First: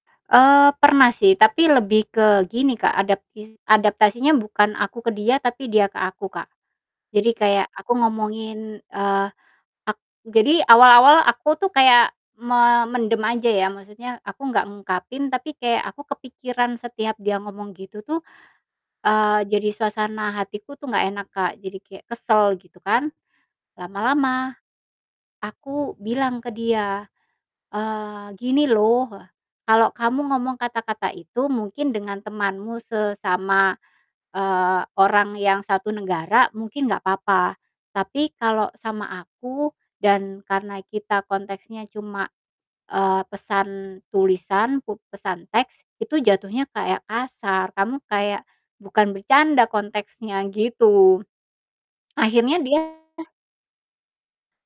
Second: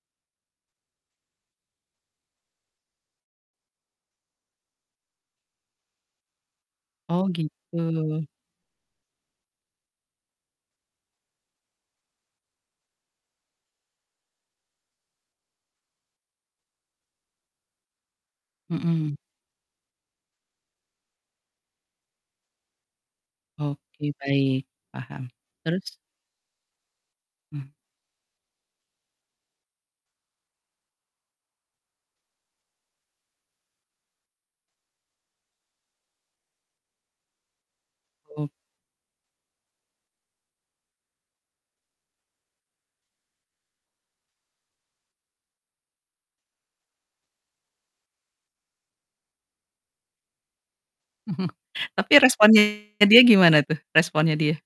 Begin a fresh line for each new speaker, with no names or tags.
Eee, pernah sih, tapi lebih ke gini, Kak, adaptis adaptasinya bukan aku ke dia, tapi dia ke aku, Kak.
Oh,
Jadi kayak aku
gitu.
ngomongin, eee, ak jadi awal-awal aku tuh kayak memendam aja ya, maksudnya aku enggak ngungkapin, tapi kayak aku kepikiran setiap dia ngomong gitu tuh,
Mhm.
eee, jadi suasana hatiku tuh enggak enak, Kak, jadi kayak kesel gitu kan.
Oke
Lama-lama
baik. Paham.
aku
Terus?
bilang ke dia,
Hmm.
eee, "Gini loh" Heeh, "kalau kamu ngomong kata-kata itu mungkin dengan temanmu sesama," eee, "orang yang satu negara mungkin enggak apa-apa, tapi
Mhm.
kalau sama aku dan karena kita konteksnya cuma" eee, "pesan tulisan, pu pesan teks, itu jatuhnya kayak kasar. Kamu kayak bukan bercanda konteksnya." Gitu,
Tapi
akhirnya
responnya dia
dia
gimana tuh? Responnya dia.